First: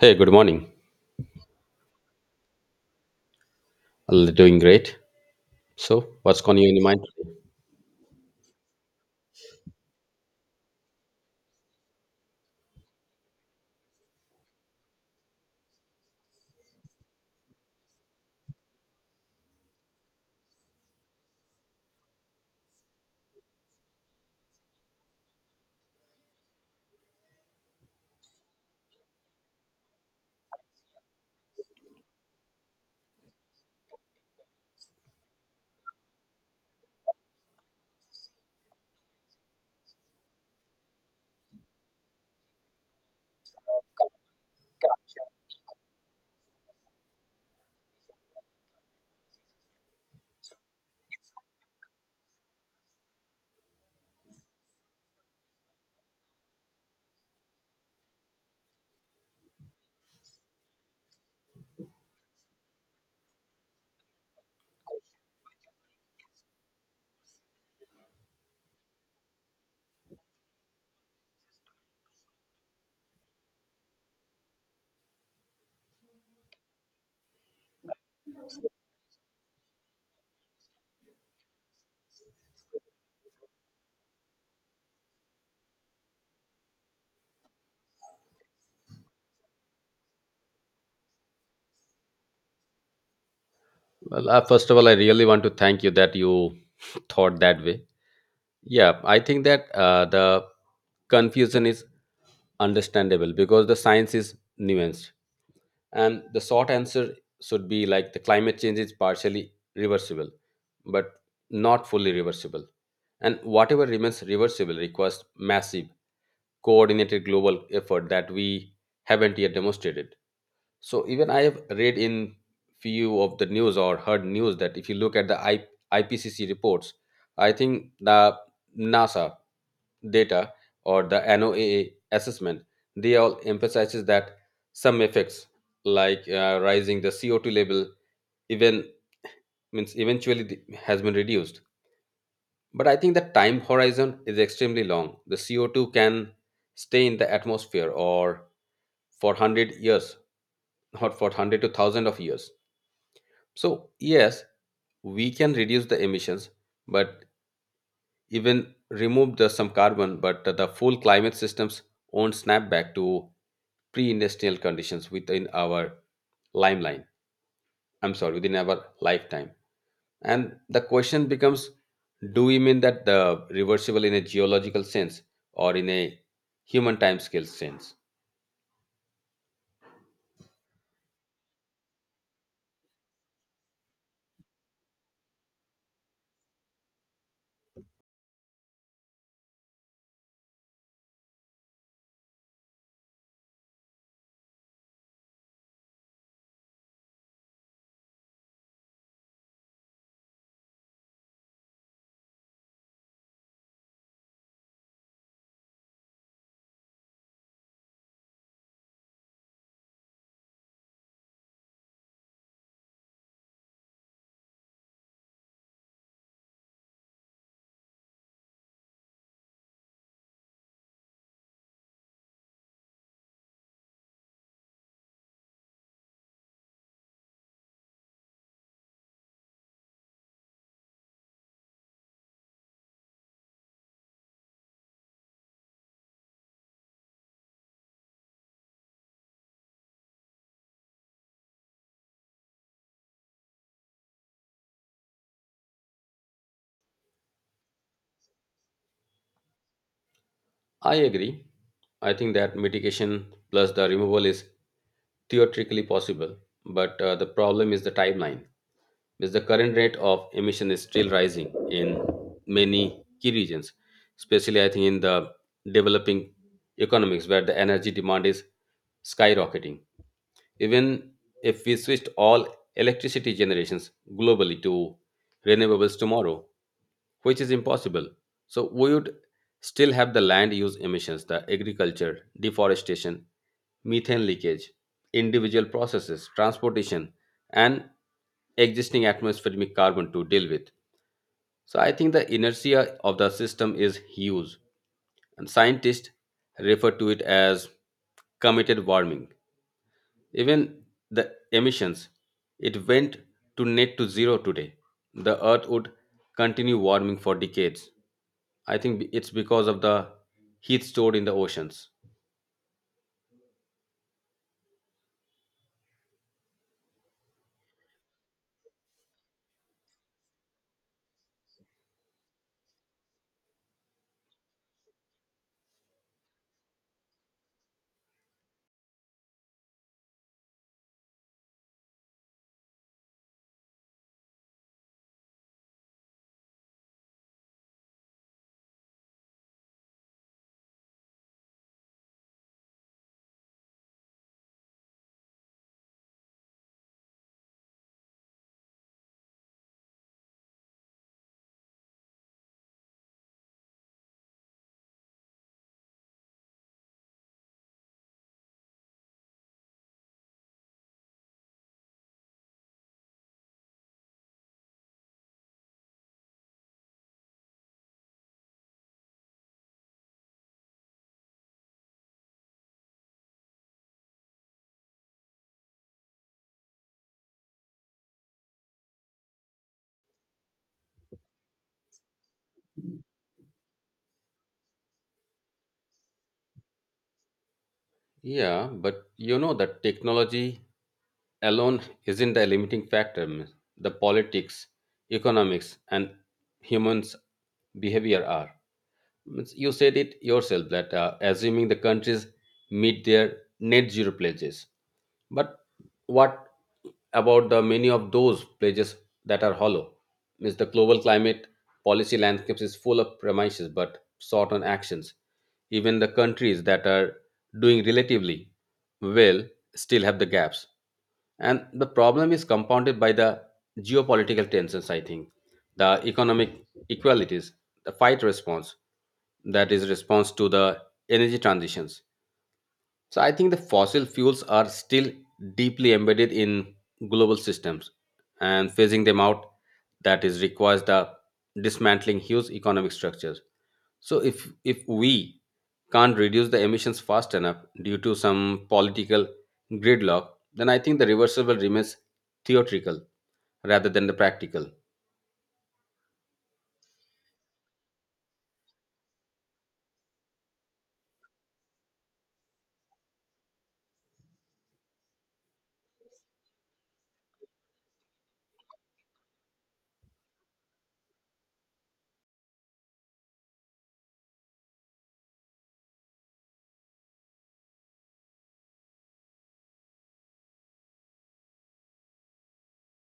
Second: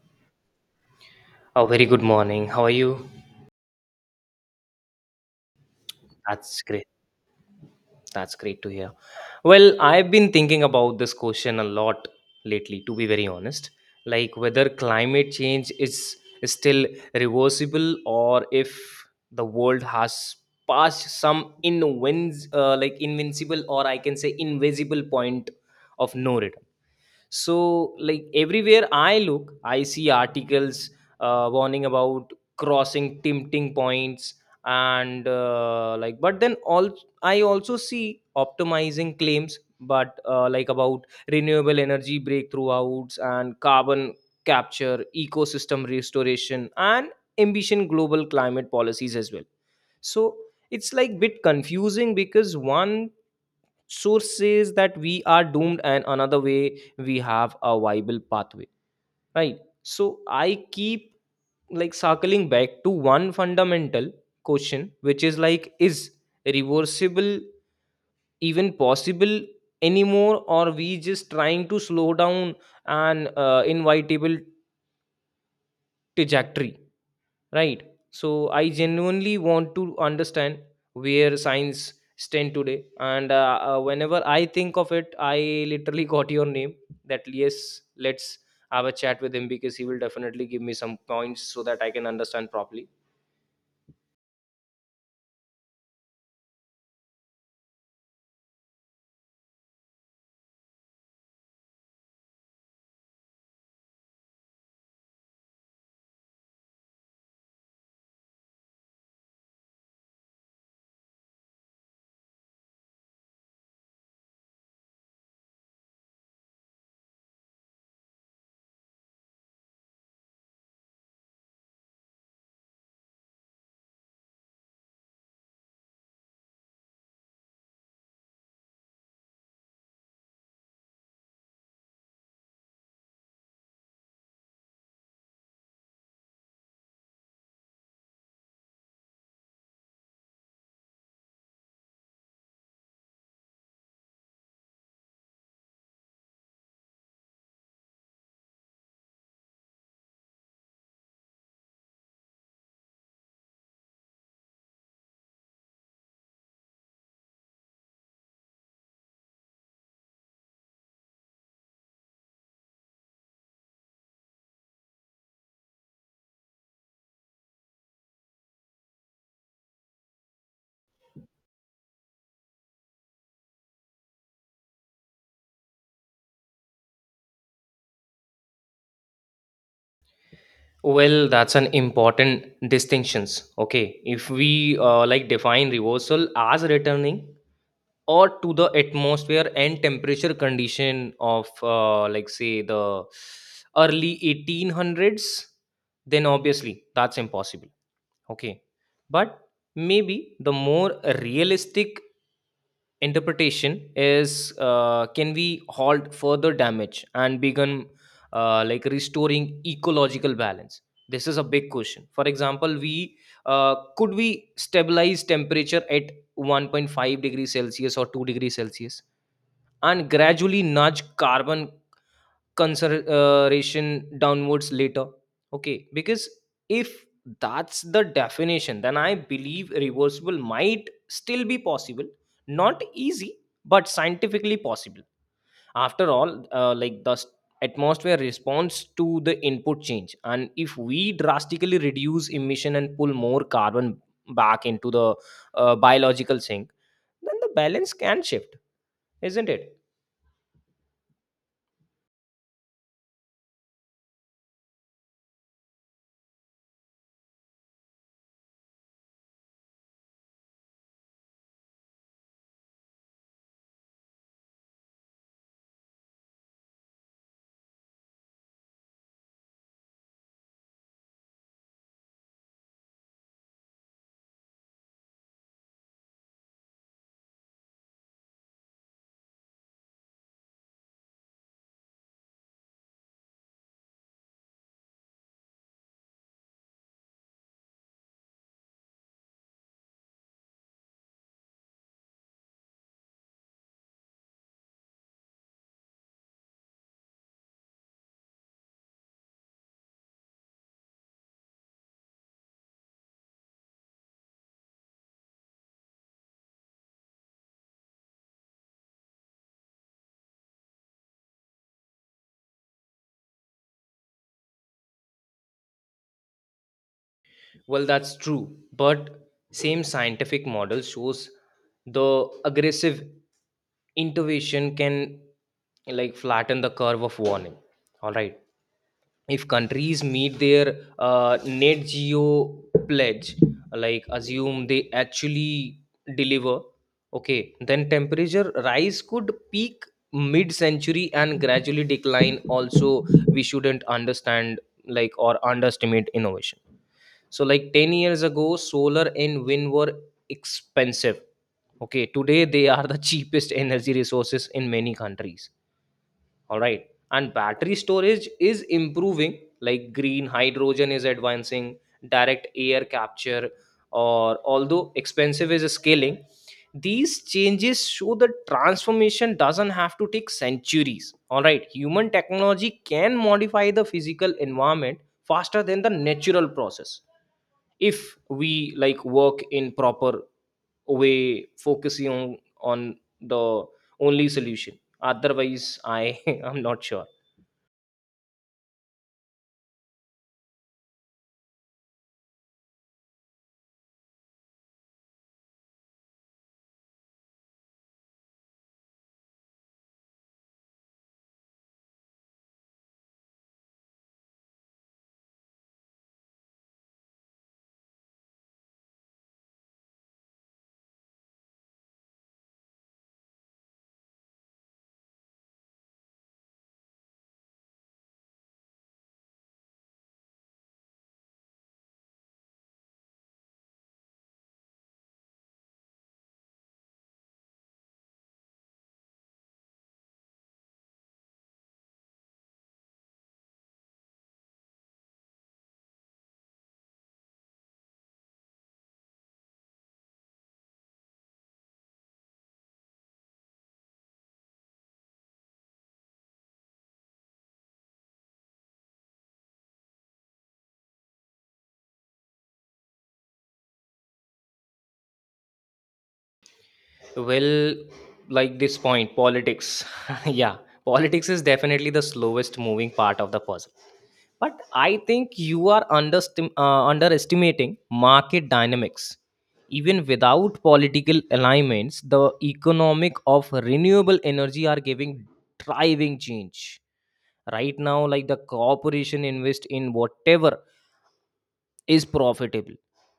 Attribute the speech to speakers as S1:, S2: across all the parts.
S1: Hey, good morning.
S2: Oh, very good morning. How are you?
S1: Well, doing great. So, what's going
S2: That's
S1: on in your
S2: great.
S1: mind today?
S2: That's great to hear. Well, I've been thinking about this question a lot lately, to be very honest. Like whether climate change is still reversible, or if the world has passed some invincible, or I can say invisible, point of no return. So, like everywhere I look, I see articles warning about crossing tempting points and like. But then all, I also see optimizing claims, but about renewable energy breakthroughs and carbon capture, ecosystem restoration, and ambition global climate policies as well. So it's like bit confusing, because one source says that we are doomed and another way we have a viable pathway, right? So I keep like circling back to one fundamental question, which is like, is reversible even possible anymore, or we just trying to slow down an inevitable trajectory. Right. So I genuinely want to understand where science stand today, and whenever I think of it, I literally got your name. That yes, let's have a chat with him, because he will definitely give me some points so that I can understand properly.
S1: Well, first of all, I really want to thank you that you thought that way. Yeah, I think that the confusion is understandable because the science is nuanced. And the short answer should be like the climate change is partially reversible, but not fully reversible. And whatever remains reversible requires massive, coordinated global effort that we haven't yet demonstrated. So even I have read in few of the news or heard news that if you look at the IPCC reports, I think the NASA data or the NOAA assessment, they all emphasizes that some effects like rising the CO2 level even means eventually the, has been reduced. But I think the time horizon is extremely long. The CO2 can stay in the atmosphere or for 100 years or for 100 to 1000 of years. So, yes, we can reduce the emissions but even remove the some carbon but the full climate systems won't snap back to pre-industrial conditions within our limeline, I'm sorry, within our lifetime. And the question becomes do we mean that the reversible in a geological sense or in a human time scale sense?
S2: Well, that's an important distinctions. Okay, if we define reversal as returning or to the atmosphere and temperature condition of say the early 1800s, then obviously that's impossible, okay? But maybe the more realistic interpretation is, can we halt further damage and begin restoring ecological balance? This is a big question. For example, we could we stabilize temperature at 1.5 degrees celsius or 2 degrees celsius and gradually nudge carbon consideration downwards later? Okay, because if that's the definition, then I believe reversible might still be possible. Not easy, but scientifically possible. After all, atmosphere responds to the input change, and if we drastically reduce emission and pull more carbon back into the biological sink, then the balance can shift, isn't it?
S1: I agree. I think that mitigation plus the removal is theoretically possible, but the problem is the timeline because the current rate of emission is still rising in many key regions, especially I think in the developing economies where the energy demand is skyrocketing. Even if we switched all electricity generations globally to renewables tomorrow, which is impossible. So we would still have the land use emissions, the agriculture, deforestation, methane leakage, individual processes, transportation, and existing atmospheric carbon to deal with. So I think the inertia of the system is huge, and scientists refer to it as committed warming. Even the emissions, it went to net to zero today. The Earth would continue warming for decades. I think it's because of the heat stored in the oceans.
S2: Well, that's true, but same scientific model shows the aggressive intervention can like flatten the curve of warning. All right, if countries meet their net geo pledge, like assume they actually deliver, okay, then temperature rise could peak mid-century and gradually decline. Also, we shouldn't understand like, or underestimate innovation, so like 10 years ago solar and wind were expensive, okay? Today they are the cheapest energy resources in many countries, all right? And battery storage is improving, like green hydrogen is advancing, direct air capture, or although expensive, is scaling. These changes show that transformation doesn't have to take centuries. All right, human technology can modify the physical environment faster than the natural process if we like work in proper way, focusing on the only solution. Otherwise I I'm not sure.
S1: Yeah, but you know that technology alone isn't the limiting factor. Miss. The politics, economics, and humans' behavior are. Means you said it yourself that assuming the countries meet their net zero pledges. But what about the many of those pledges that are hollow? Means the global climate policy landscapes is full of promises but short on actions. Even the countries that are doing relatively well still have the gaps. And the problem is compounded by the geopolitical tensions, I think, the economic equalities, the fight response, that is response to the energy transitions, so I think the fossil fuels are still deeply embedded in global systems and phasing them out that is requires the dismantling huge economic structures. So if we can't reduce the emissions fast enough due to some political gridlock, then I think the reversible remains theoretical rather than the practical.
S2: Well, like this point, politics yeah, politics is definitely the slowest moving part of the puzzle, but I think you are underestimating market dynamics. Even without political alignments, the economic of renewable energy are giving driving change right now, like the corporation invest in whatever is profitable.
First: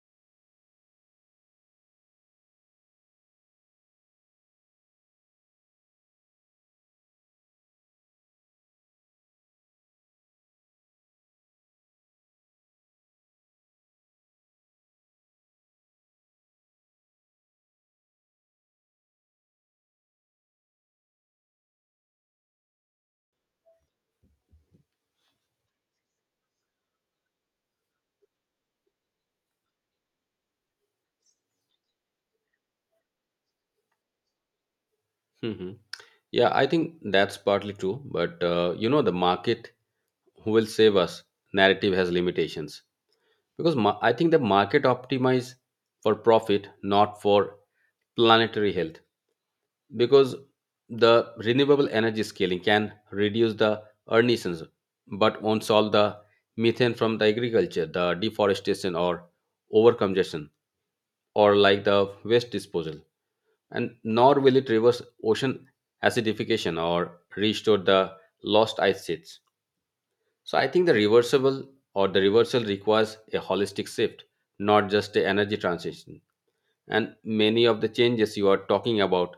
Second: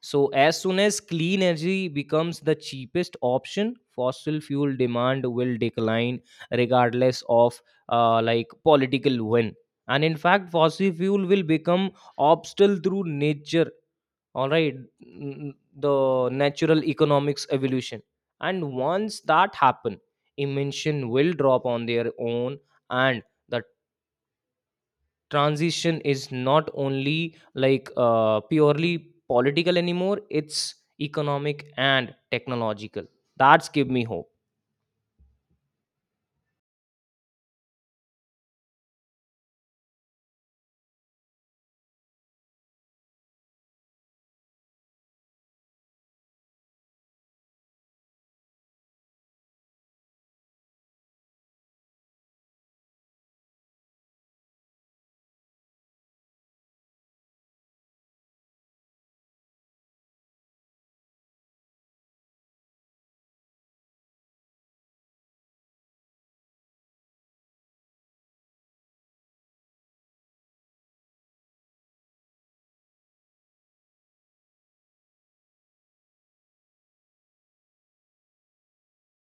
S2: So as soon as clean energy becomes the cheapest option, fossil fuel demand will decline regardless of political win. And in fact, fossil fuel will become obstacle through nature. All right, the natural economics evolution, and once that happen, emission will drop on their own, and the transition is not only like purely political anymore, it's economic and technological. That's give me hope.
S1: Mhm. Yeah, I think that's partly true, but you know the market who will save us narrative has limitations. Because I think the market optimize for profit, not for planetary health, because the renewable energy scaling can reduce the emissions but won't solve the methane from the agriculture, the deforestation, or overcongestion, or like the waste disposal, and nor will it reverse ocean acidification or restore the lost ice sheets. So I think the reversible or the reversal requires a holistic shift, not just an energy transition. And many of the changes you are talking about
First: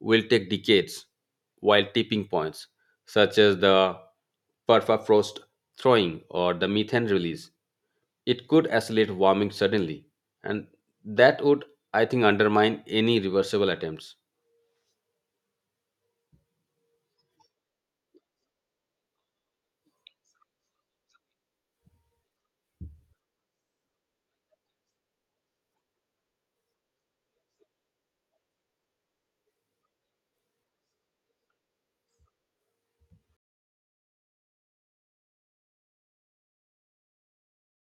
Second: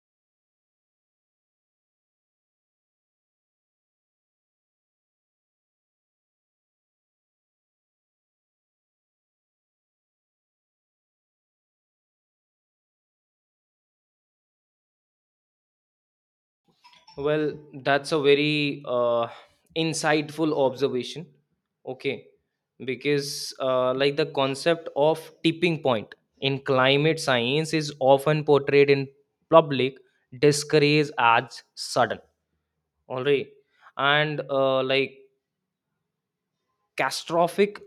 S1: will take decades, while tipping points, such as the permafrost thawing or the methane release, it could accelerate warming suddenly, and that would, I think, undermine any reversible attempts.
S2: Well, that's a very insightful observation, okay? Because the concept of tipping point in climate science is often portrayed in public discouraged as sudden, all right, and catastrophic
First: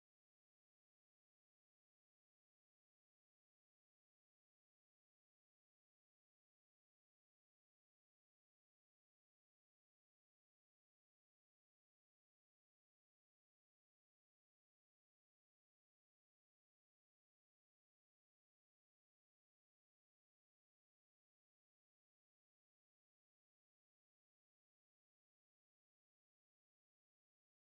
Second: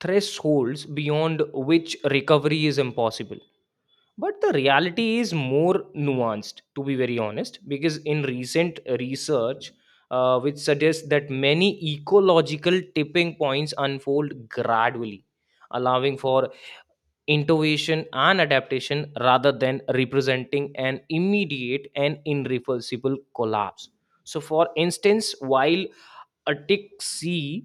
S2: thresholds beyond which recovery is impossible. But the reality is more nuanced, to be very honest, because in recent research, which suggests that many ecological tipping points unfold gradually, allowing for innovation and adaptation rather than representing an immediate and irreversible collapse. So, for instance, while Atlantic Sea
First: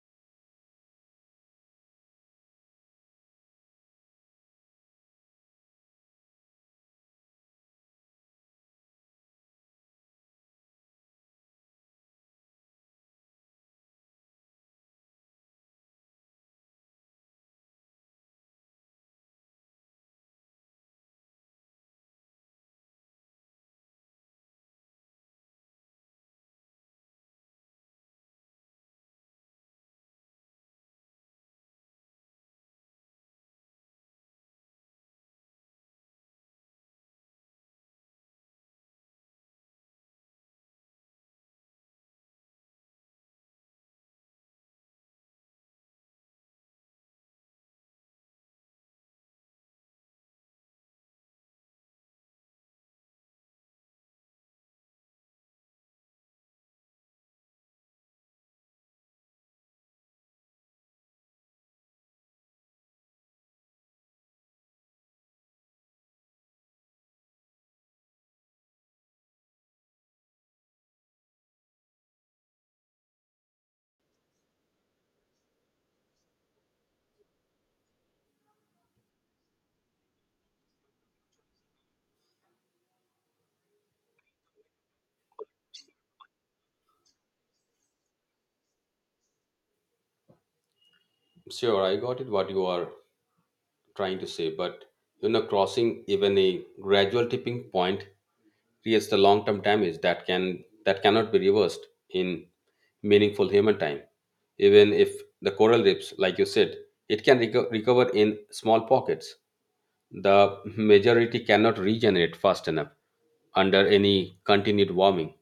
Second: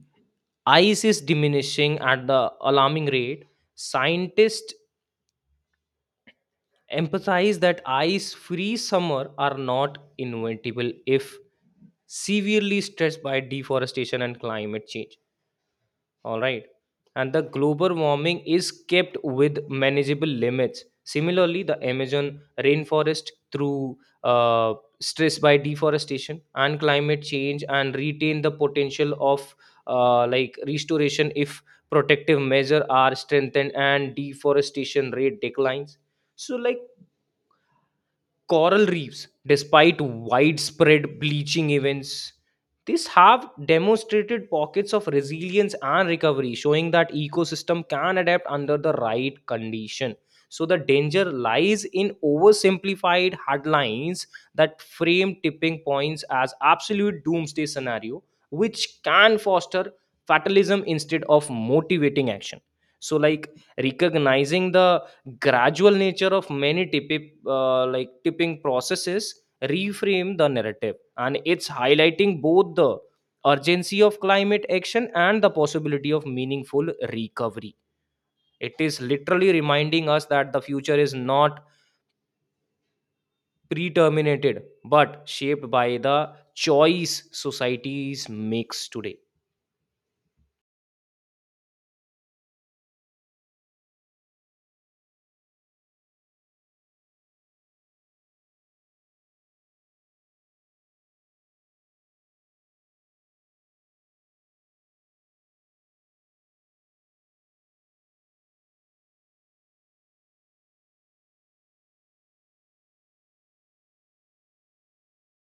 S2: ice is diminishing at the alarming rate. Scientists emphasize that ice free summer are not inventable if severely stressed by deforestation and climate change. All right. And the global warming is kept with manageable limits. Similarly, the Amazon rainforest through stress by deforestation and climate change, and retain the potential of restoration if protective measures are strengthened and deforestation rate declines. So like coral reefs, despite widespread bleaching events, these have demonstrated pockets of resilience and recovery, showing that ecosystem can adapt under the right condition. So the danger lies in oversimplified headlines that frame tipping points as absolute doomsday scenario, which can foster fatalism instead of motivating action. So like recognizing the gradual nature of many tipi like tipping processes reframe the narrative, and it's highlighting both the urgency of climate action and the possibility of meaningful recovery. It is literally reminding us that the future is not predeterminated, but shaped by the choice societies makes today.
S1: Sure, I got it what you are trying to say, but you know, crossing even a gradual tipping point creates the long-term damage that cannot be reversed in meaningful human time. Even if the coral reefs, like you said, it can recover in small pockets, the majority cannot regenerate fast enough under any continued warming.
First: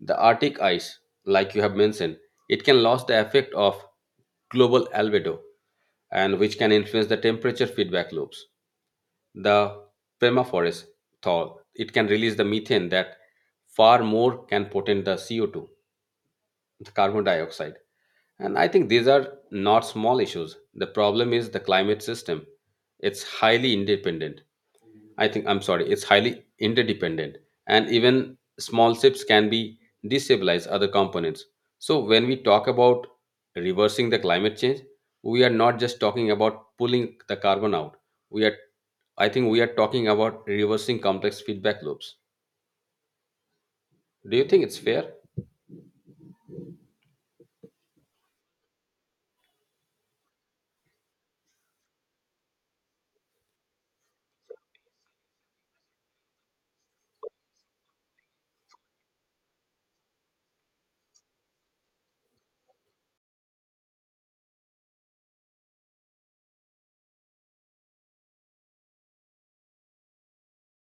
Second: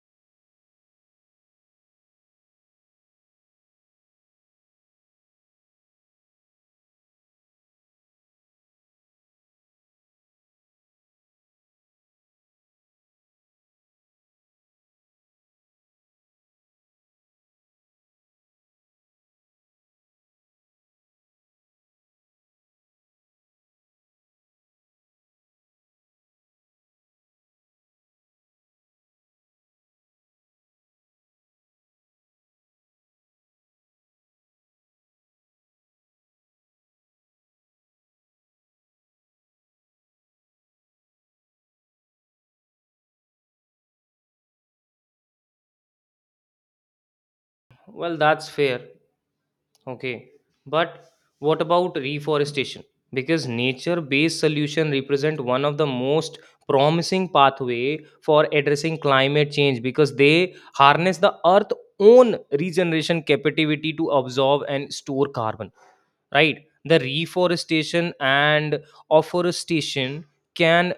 S1: The Arctic ice, like you have mentioned, it can lose the effect of global albedo, and which can influence the temperature feedback loops, the permafrost thaw, it can release the methane that far more can potent the CO2, the carbon dioxide. And I think these are not small issues. The problem is the climate system. It's highly independent. I think I'm sorry, it's highly interdependent, and even small shifts can be destabilize other components. So when we talk about reversing the climate change, we are not just talking about pulling the carbon out. We are, I think, we are talking about reversing complex feedback loops. Do you think it's fair?
S2: Well, that's fair. Okay, but what about reforestation? Because nature-based solution represent one of the most promising pathway for addressing climate change, because they harness the earth's own regeneration capacity to absorb and store carbon. Right, the reforestation and afforestation can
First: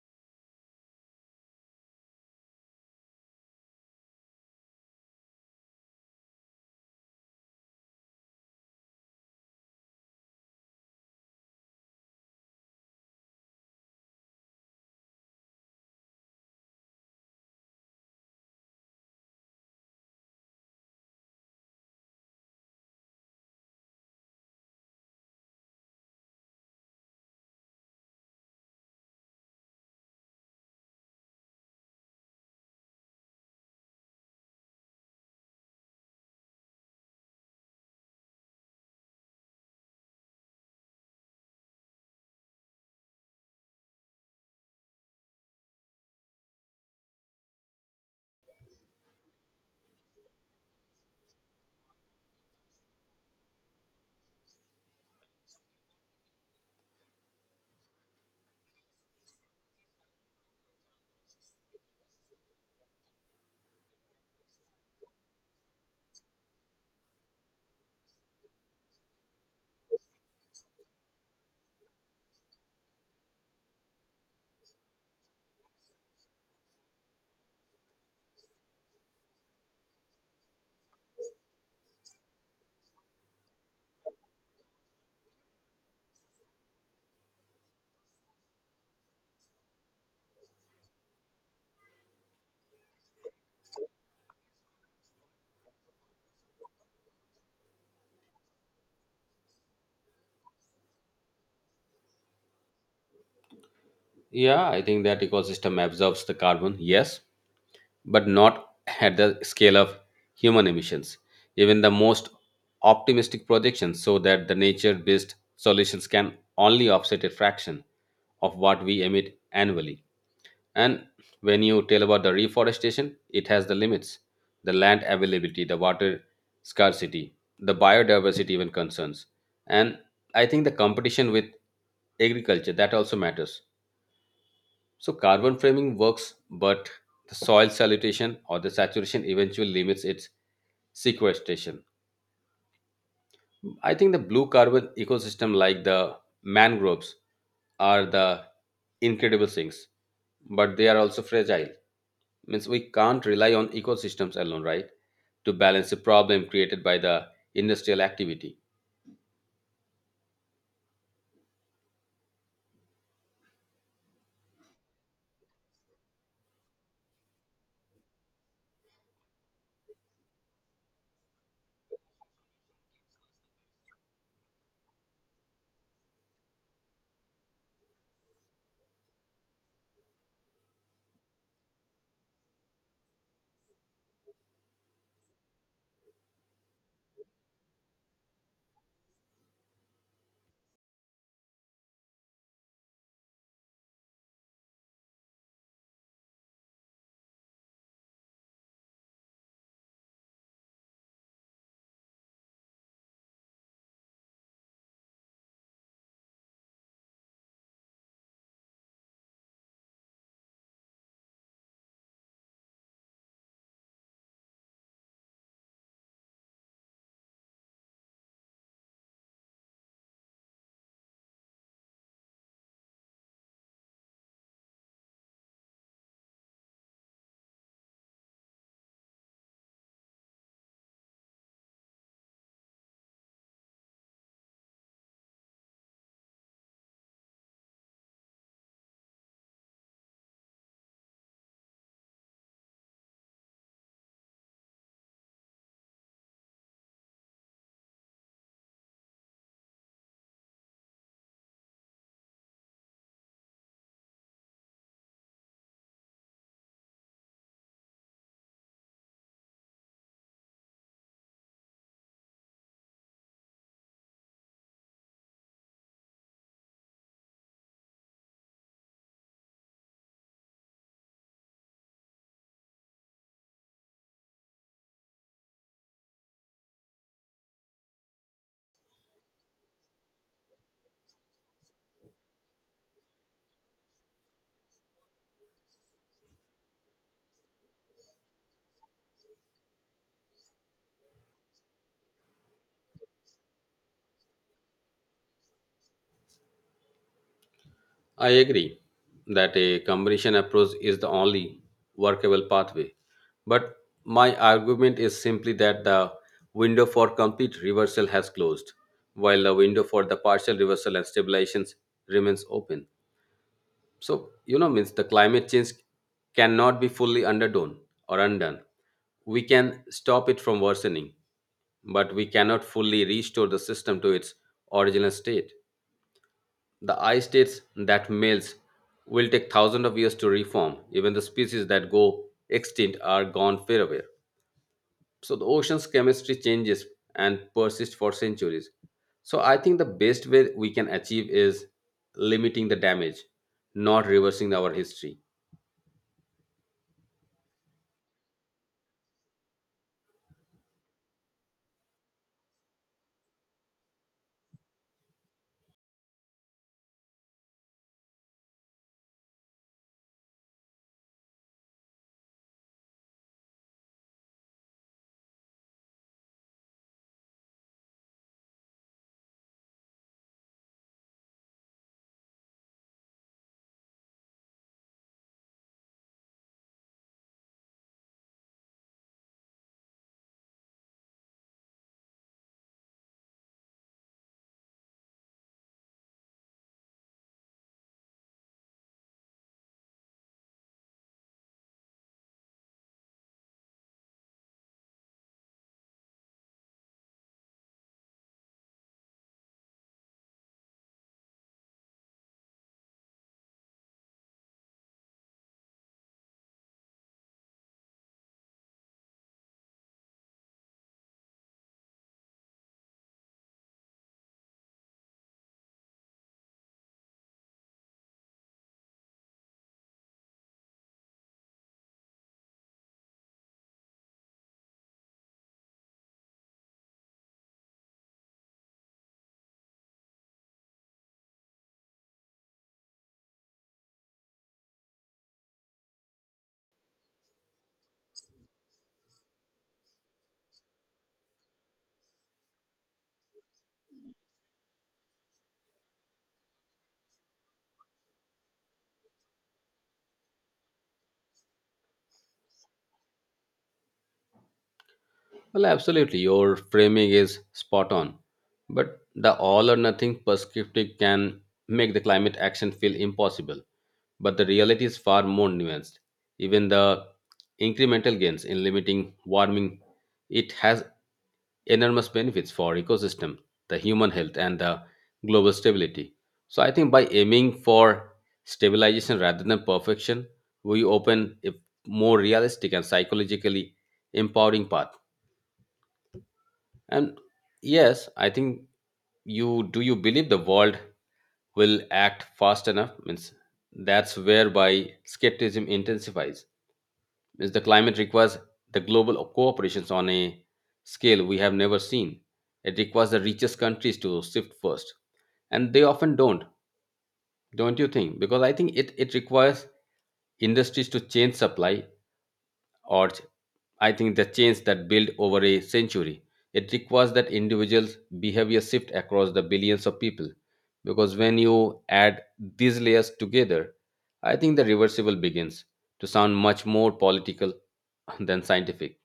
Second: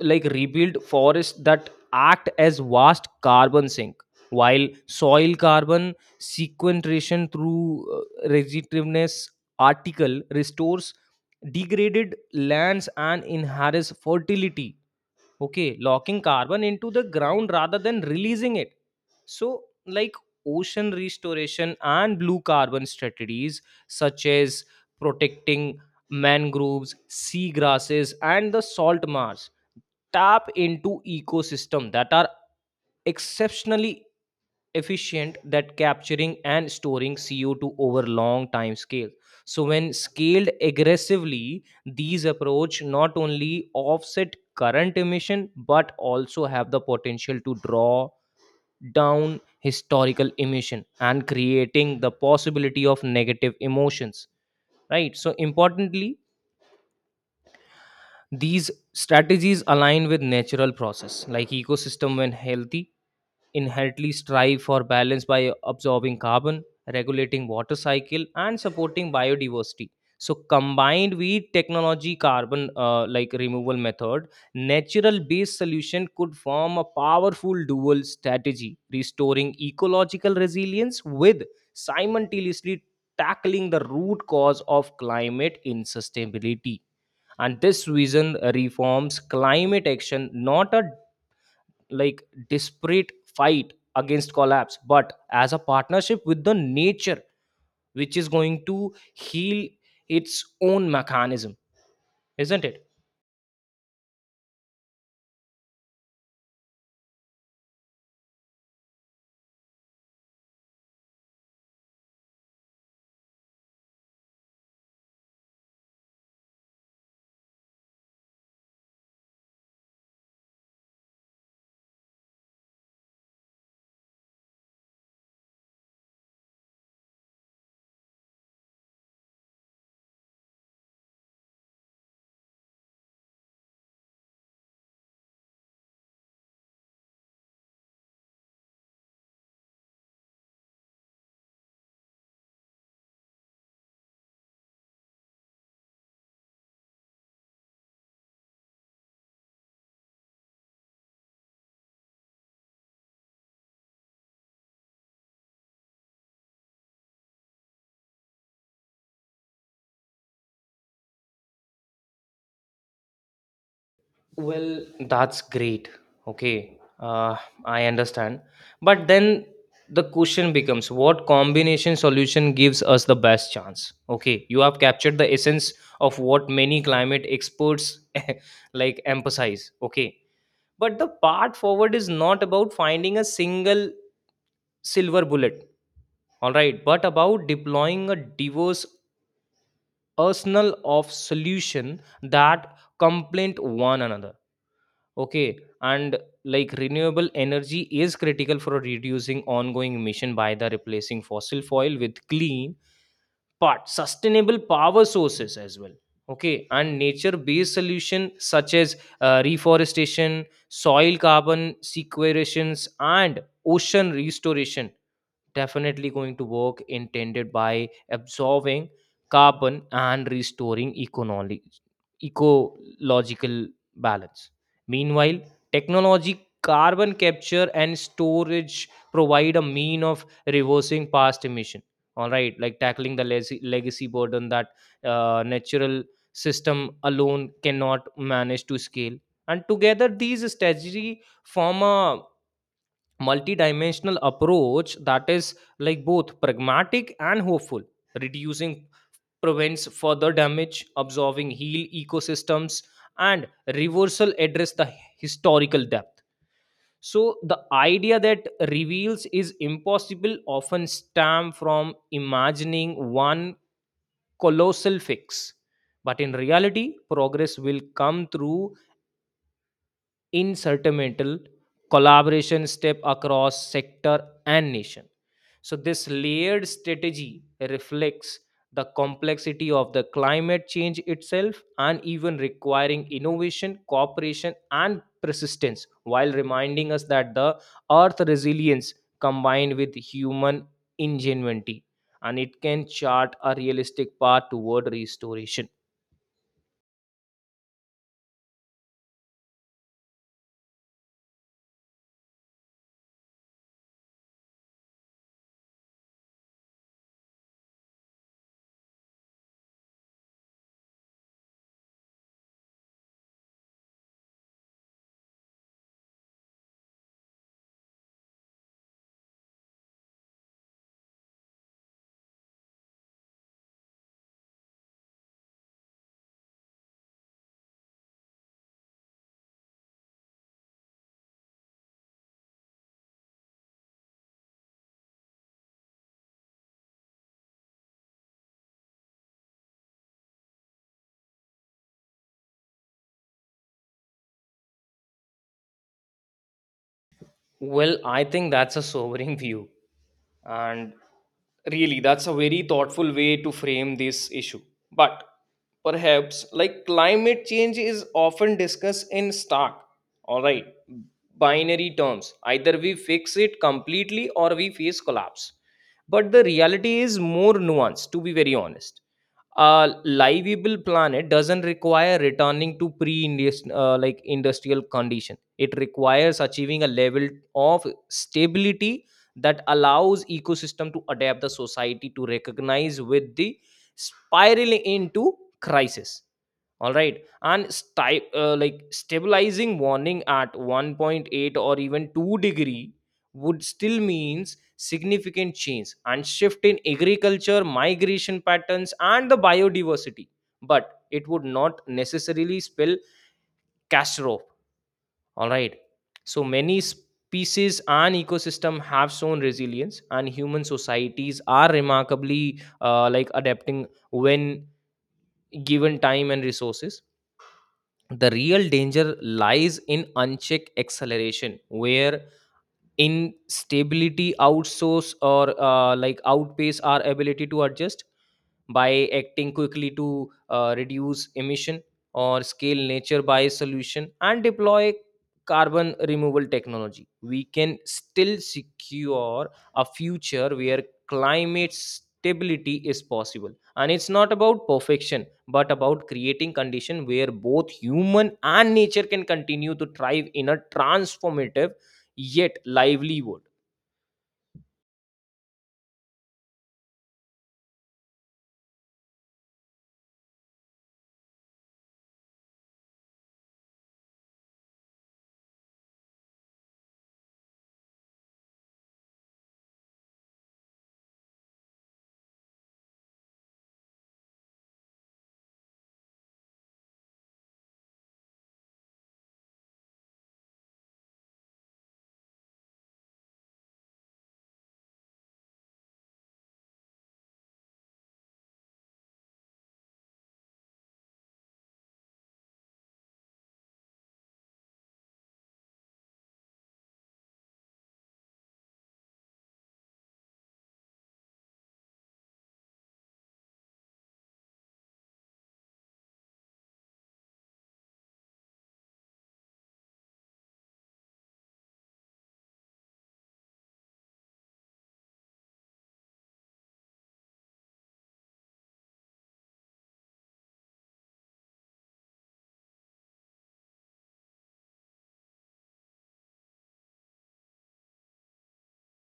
S2: like rebuild forests that act as vast carbon sink, while soil carbon sequestration through regenerativeness article restores degraded lands and enhances fertility, okay, locking carbon into the ground rather than releasing it. So, like ocean restoration and blue carbon strategies, such as protecting mangroves, seagrasses, and the salt marsh, tap into ecosystem that are exceptionally efficient that capturing and storing CO2 over long time scale. So when scaled aggressively, these approach not only offset current emission, but also have the potential to draw down historical emission and creating the possibility of negative emotions. Right, so importantly, these strategies align with natural process, like ecosystem when healthy inherently strive for balance by absorbing carbon, regulating water cycle and supporting biodiversity. So combined with technology carbon removal method, natural based solution could form a powerful dual strategy, restoring ecological resilience with simultaneously tackling the root cause of climate insustainability. And this vision reforms climate action not a like disparate fight against collapse, but as a partnership with the nature, which is going to heal its own mechanism, isn't it?
S1: Yeah, I think that ecosystem absorbs the carbon. Yes, but not at the scale of human emissions. Even the most optimistic projections show that the nature based solutions can only offset a fraction of what we emit annually. And when you tell about the reforestation, it has the limits, the land availability, the water scarcity, the biodiversity, even concerns. And I think the competition with agriculture that also matters. So carbon framing works, but the soil salutation or the saturation eventually limits its sequestration. I think the blue carbon ecosystem like the mangroves are the incredible things, but they are also fragile. Means we can't rely on ecosystems alone, right? To balance the problem created by the industrial activity.
S2: Well, that's great. Okay, I understand. But then the question becomes, what combination solution gives us the best chance? Okay, you have captured the essence of what many climate experts like emphasize. Okay, but the path forward is not about finding a single silver bullet, all right, but about deploying a diverse arsenal of solution that complement one another. Okay, and like renewable energy is critical for reducing ongoing emission by the replacing fossil fuel with clean part sustainable power sources as well. Okay, and nature based solution such as reforestation, soil carbon sequestrations, and ocean restoration definitely going to work intended by absorbing carbon and restoring economic ecological balance. Meanwhile, technology carbon capture and storage provide a mean of reversing past emission. All right, like tackling the legacy burden that natural system alone cannot manage to scale. And together these strategy form a multidimensional approach that is like both pragmatic and hopeful. Reducing prevents further damage, absorbing heal ecosystems, and reversal address the historical depth. So the idea that reveals is impossible often stem from imagining one colossal fix. But in reality, progress will come through insurmountable collaboration step across sector and nation. So this layered strategy reflects the complexity of the climate change itself, and even requiring innovation, cooperation, and persistence, while reminding us that the earth resilience combined with human ingenuity, and it can chart a realistic path toward restoration.
S1: I agree that a combination approach is the only workable pathway. But my argument is simply that the window for complete reversal has closed, while the window for the partial reversal and stabilizations remains open. So, you know, means the climate change cannot be fully underdone or undone. We can stop it from worsening, but we cannot fully restore the system to its original state. The ice states that males will take thousands of years to reform. Even the species that go extinct are gone forever. So the ocean's chemistry changes and persists for centuries. So I think the best way we can achieve is limiting the damage, not reversing our history.
S2: Well, I think that's a sobering view. And really, that's a very thoughtful way to frame this issue. But perhaps, like climate change is often discussed in stark, all right, binary terms. Either we fix it completely or we face collapse. But the reality is more nuanced, to be very honest. A livable planet doesn't require returning to pre-industrial like industrial condition. It requires achieving a level of stability that allows ecosystem to adapt the society to recognize with the spiraling into crisis, all right, and stabilizing warning at 1.8 or even 2-degree would still means significant change and shift in agriculture, migration patterns, and the biodiversity, but it would not necessarily spell catastrophe, all right. So many species and ecosystem have shown resilience, and human societies are remarkably like adapting when given time and resources. The real danger lies in unchecked acceleration, where instability outsource or outpace our ability to adjust by acting quickly to reduce emission or scale nature by solution and deploy carbon removal technology we can still secure a future where climate stability is possible, and it's not about perfection but about creating condition where both human and nature can continue to thrive in a transformative yet lively world.
S1: Well, absolutely, your framing is spot on. But the all or nothing perspective can make the climate action feel impossible. But the reality is far more nuanced. Even the incremental gains in limiting warming, it has enormous benefits for ecosystem, the human health, and the global stability. So I think by aiming for stabilization rather than perfection, we open a more realistic and psychologically empowering path. And yes, I think you do you believe the world will act fast enough? Means that's whereby skepticism intensifies. Means the climate requires the global cooperations on a scale we have never seen. It requires the richest countries to shift first. And they often don't you think? Because I think it requires industries to change supply, or I think the change that built over a century. It requires that individuals' behavior shift across the billions of people. Because when you add these layers together, I think the reversible begins to sound much more political than scientific.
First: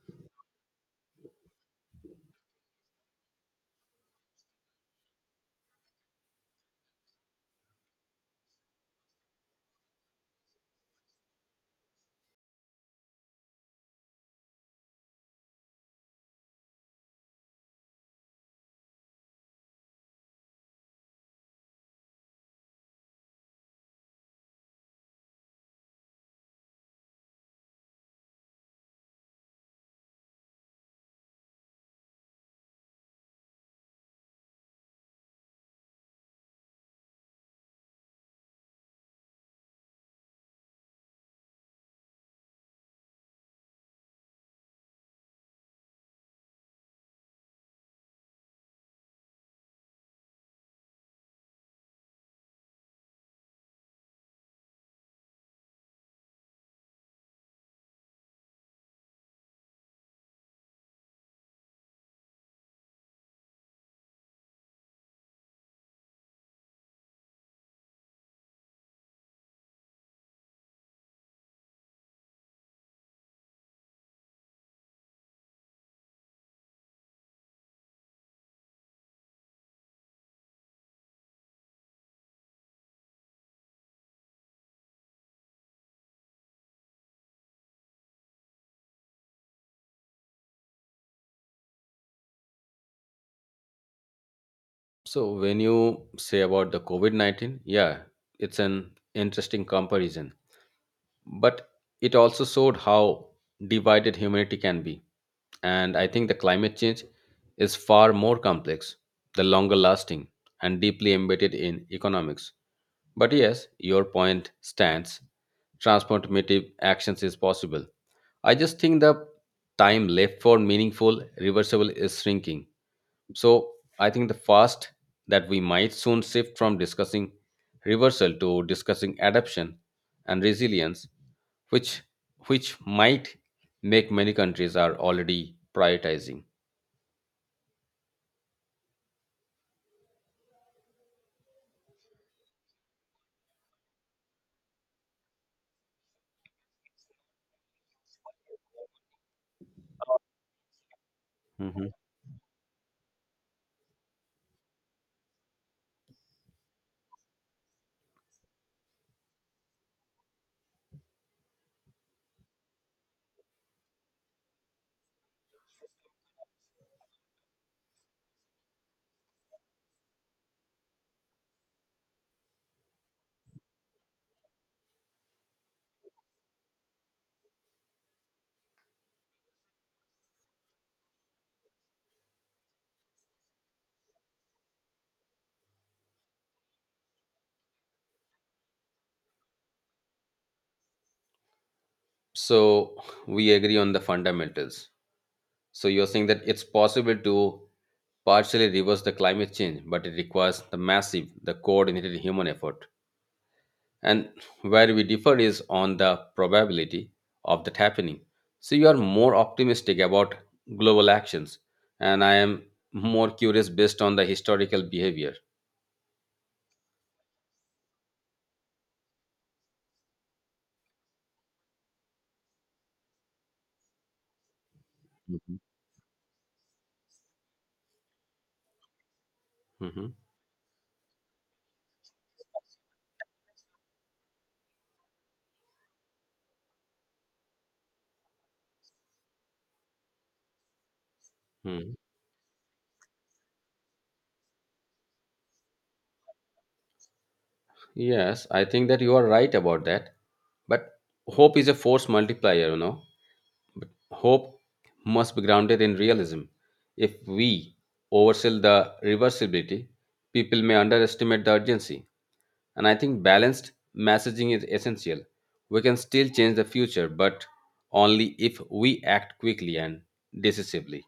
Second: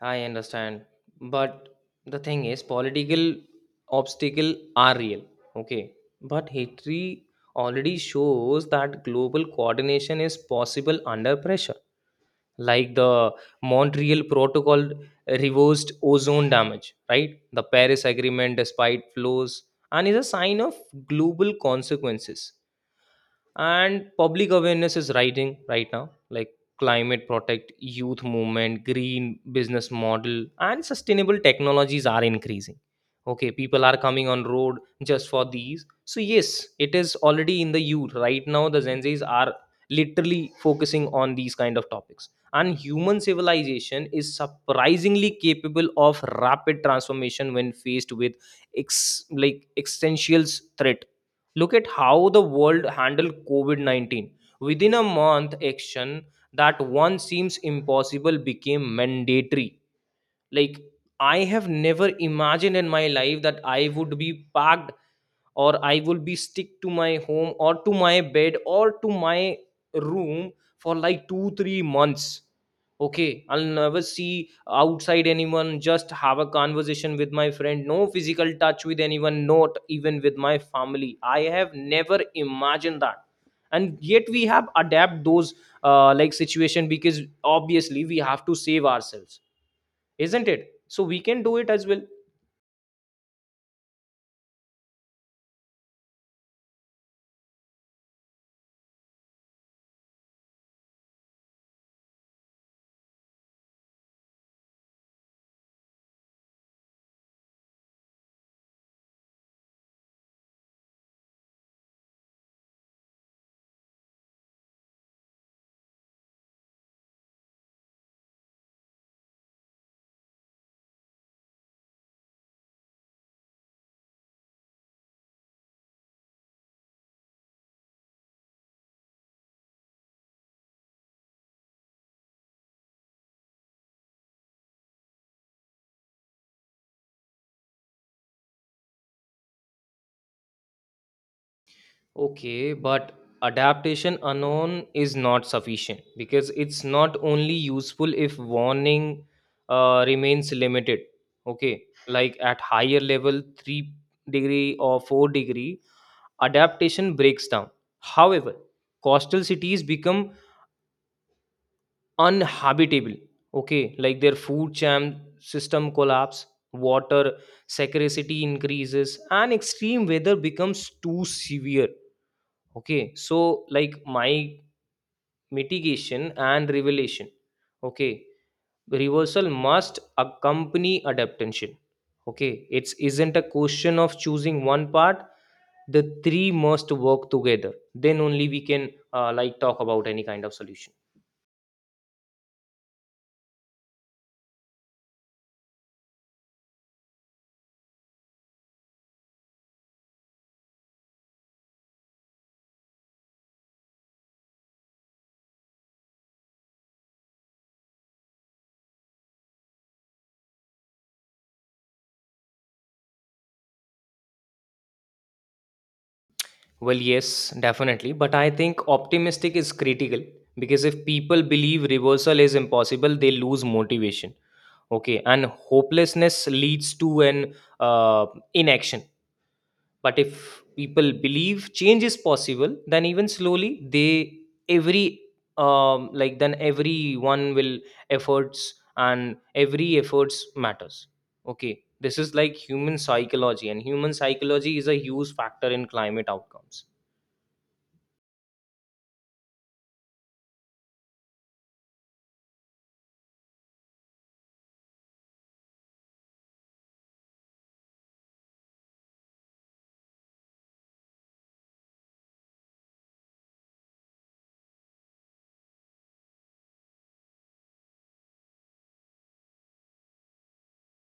S2: I understand. But the thing is, political obstacle are real. Okay. But history already shows that global coordination is possible under pressure, like the Montreal Protocol reversed ozone damage, right? The Paris Agreement, despite flaws, and is a sign of global consequences, and public awareness is rising right now, like climate protect youth movement, green business model and sustainable technologies are increasing. Okay, people are coming on road just for these, so yes, it is already in the youth right now. The gen z's are literally focusing on these kind of topics, and human civilization is surprisingly capable of rapid transformation when faced with existential threat. Look at how the world handled COVID 19. Within a month, action that once seems impossible became mandatory, like I have never imagined in my life that I would be packed, or I would be stick to my home or to my bed or to my room for like 2 3 months. Okay, I'll never see outside anyone, just have a conversation with my friend, no physical touch with anyone, not even with my family. I have never imagined that, and yet we have adapt those situation, because obviously we have to save ourselves, isn't it? So we can do it as well.
S1: So when you say about the COVID-19, yeah, it's an interesting comparison, but it also showed how divided humanity can be. And I think the climate change is far more complex, the longer lasting, and deeply embedded in economics. But yes, your point stands. Transformative actions is possible. I just think the time left for meaningful reversible is shrinking. So I think the fast that we might soon shift from discussing reversal to discussing adaptation and resilience, which which might make many countries are already prioritizing.
S2: Okay, but adaptation unknown is not sufficient because it's not only useful if warning remains limited. Okay,
S1: Hmm.
S2: like at higher level, 3 degree or 4-degree, adaptation breaks down. However, coastal cities become Unhabitable. Okay, like their food chain system collapse, water scarcity increases, and extreme weather becomes too severe. Okay, so like my mitigation and revelation. Okay, reversal must accompany adaptation. Okay, it isn't a question of choosing one part. The three must work together. Then only we can talk about any kind of solution.
S1: So we agree on the fundamentals. So you're saying that it's possible to partially reverse the climate change, but it requires the massive, the coordinated human effort, and where we differ is on the probability of that happening. So you are more optimistic about global actions, and I am more curious based on the historical behavior.
S2: Well, yes, definitely. But I think optimistic is critical because if people believe reversal is impossible, they lose motivation. Okay. And
S1: Hmm.
S2: hopelessness leads to an uh, inaction.
S1: Mhm.
S2: But if people believe change is possible, then even slowly, they every then everyone will efforts and every efforts matters. Okay.
S1: Mhm.
S2: This is like human psychology, and human psychology is a huge factor in climate outcomes.
S1: Yes, I think that you are right about that. But hope is a force multiplier, you know. But hope must be grounded in realism. If we oversell the reversibility, people may underestimate the urgency. And I think balanced messaging is essential. We can still change the future, but only if we act quickly and decisively.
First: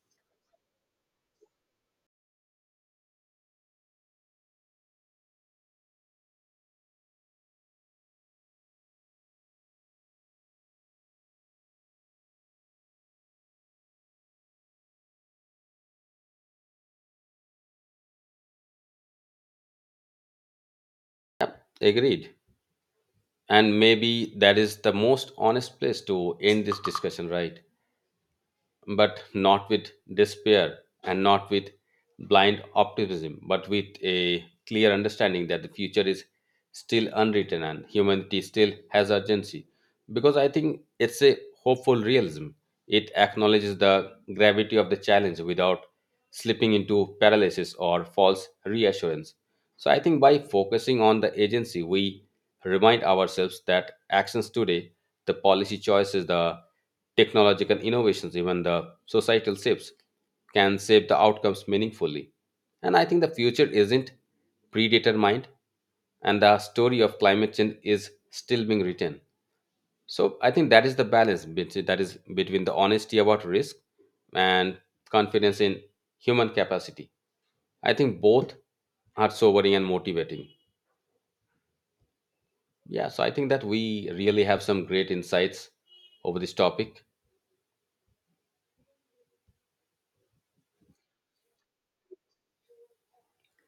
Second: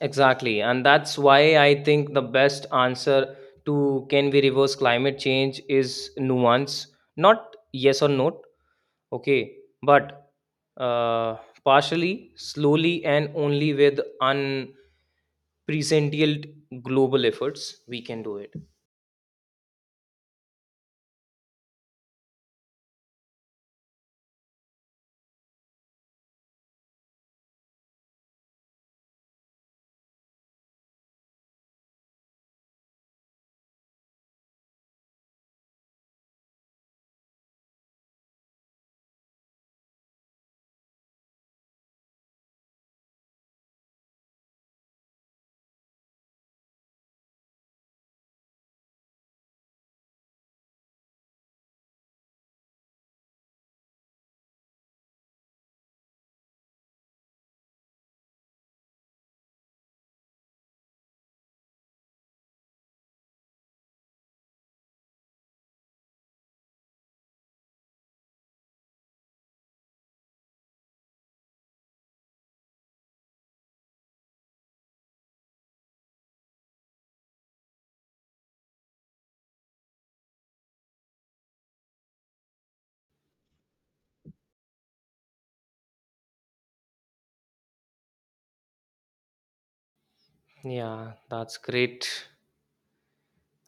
S2: Exactly. And that's why I think the best answer to can we reverse climate change is nuance, not yes or no. Okay. But uh, partially, slowly, and only with unprecedented global efforts, we can do it.
S1: Agreed. And maybe that is the most honest place to end this discussion, right? But not with despair and not with blind optimism, but with a clear understanding that the future is still unwritten and humanity still has urgency. Because I think it's a hopeful realism. It acknowledges the gravity of the challenge without slipping into paralysis or false reassurance. So I think by focusing on the agency, we remind ourselves that actions today, the policy choices, the technological innovations, even the societal shifts, can shape the outcomes meaningfully. And I think the future isn't predetermined, and the story of climate change is still being written. So I think that is the balance between, that is between the honesty about risk and confidence in human capacity. I think both are sobering and motivating. Yeah, so I think that we really have some great insights over this topic.
S2: Yeah, that's great.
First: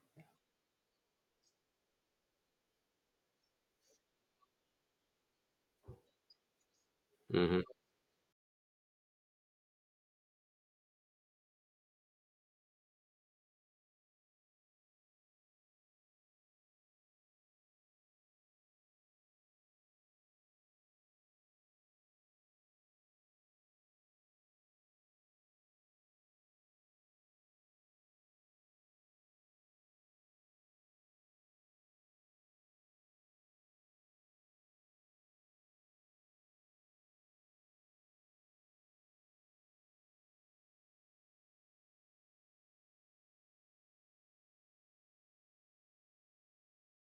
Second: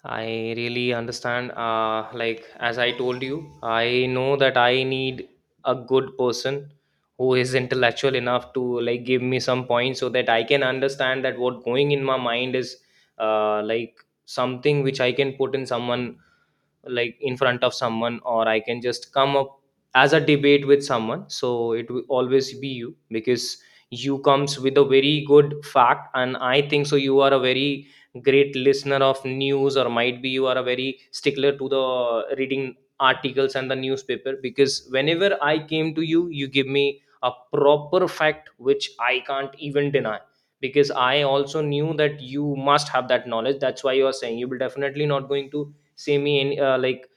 S2: I really understand. As I told you, I know that I need a good person who is
S1: Mhm.
S2: intellectual enough to like give me some points so that I can understand that what going in my mind is uh, like something which I can put in someone, like in front of someone, or I can just come up as a debate with someone. So it will always be you, because you comes with a very good fact, and I think so you are a very great listener of news, or might be you are a very stickler to the reading articles and the newspaper, because whenever I came to you, you give me a proper fact which I can't even deny, because I also knew that you must have that knowledge. That's why you are saying you will definitely not going to semi any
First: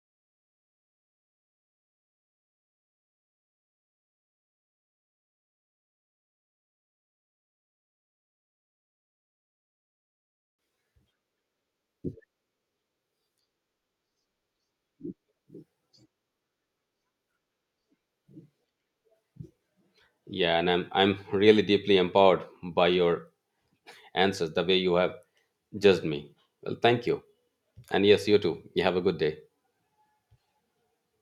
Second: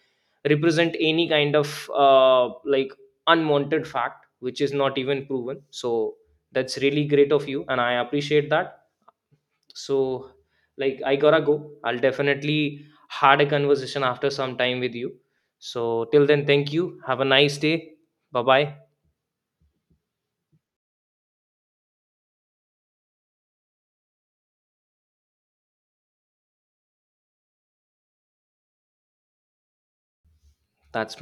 S2: represent any kind of unwanted fact which is not even proven. So that's really great of you, and I appreciate that. So like I gotta go. I'll definitely had a conversation after some time with you. So till then, thank you, have a nice day. Bye bye.
S1: Yeah, and I'm really deeply empowered by your answers, the way you have judged me. Well, thank you. And yes, you too. You have a good day.
S2: That's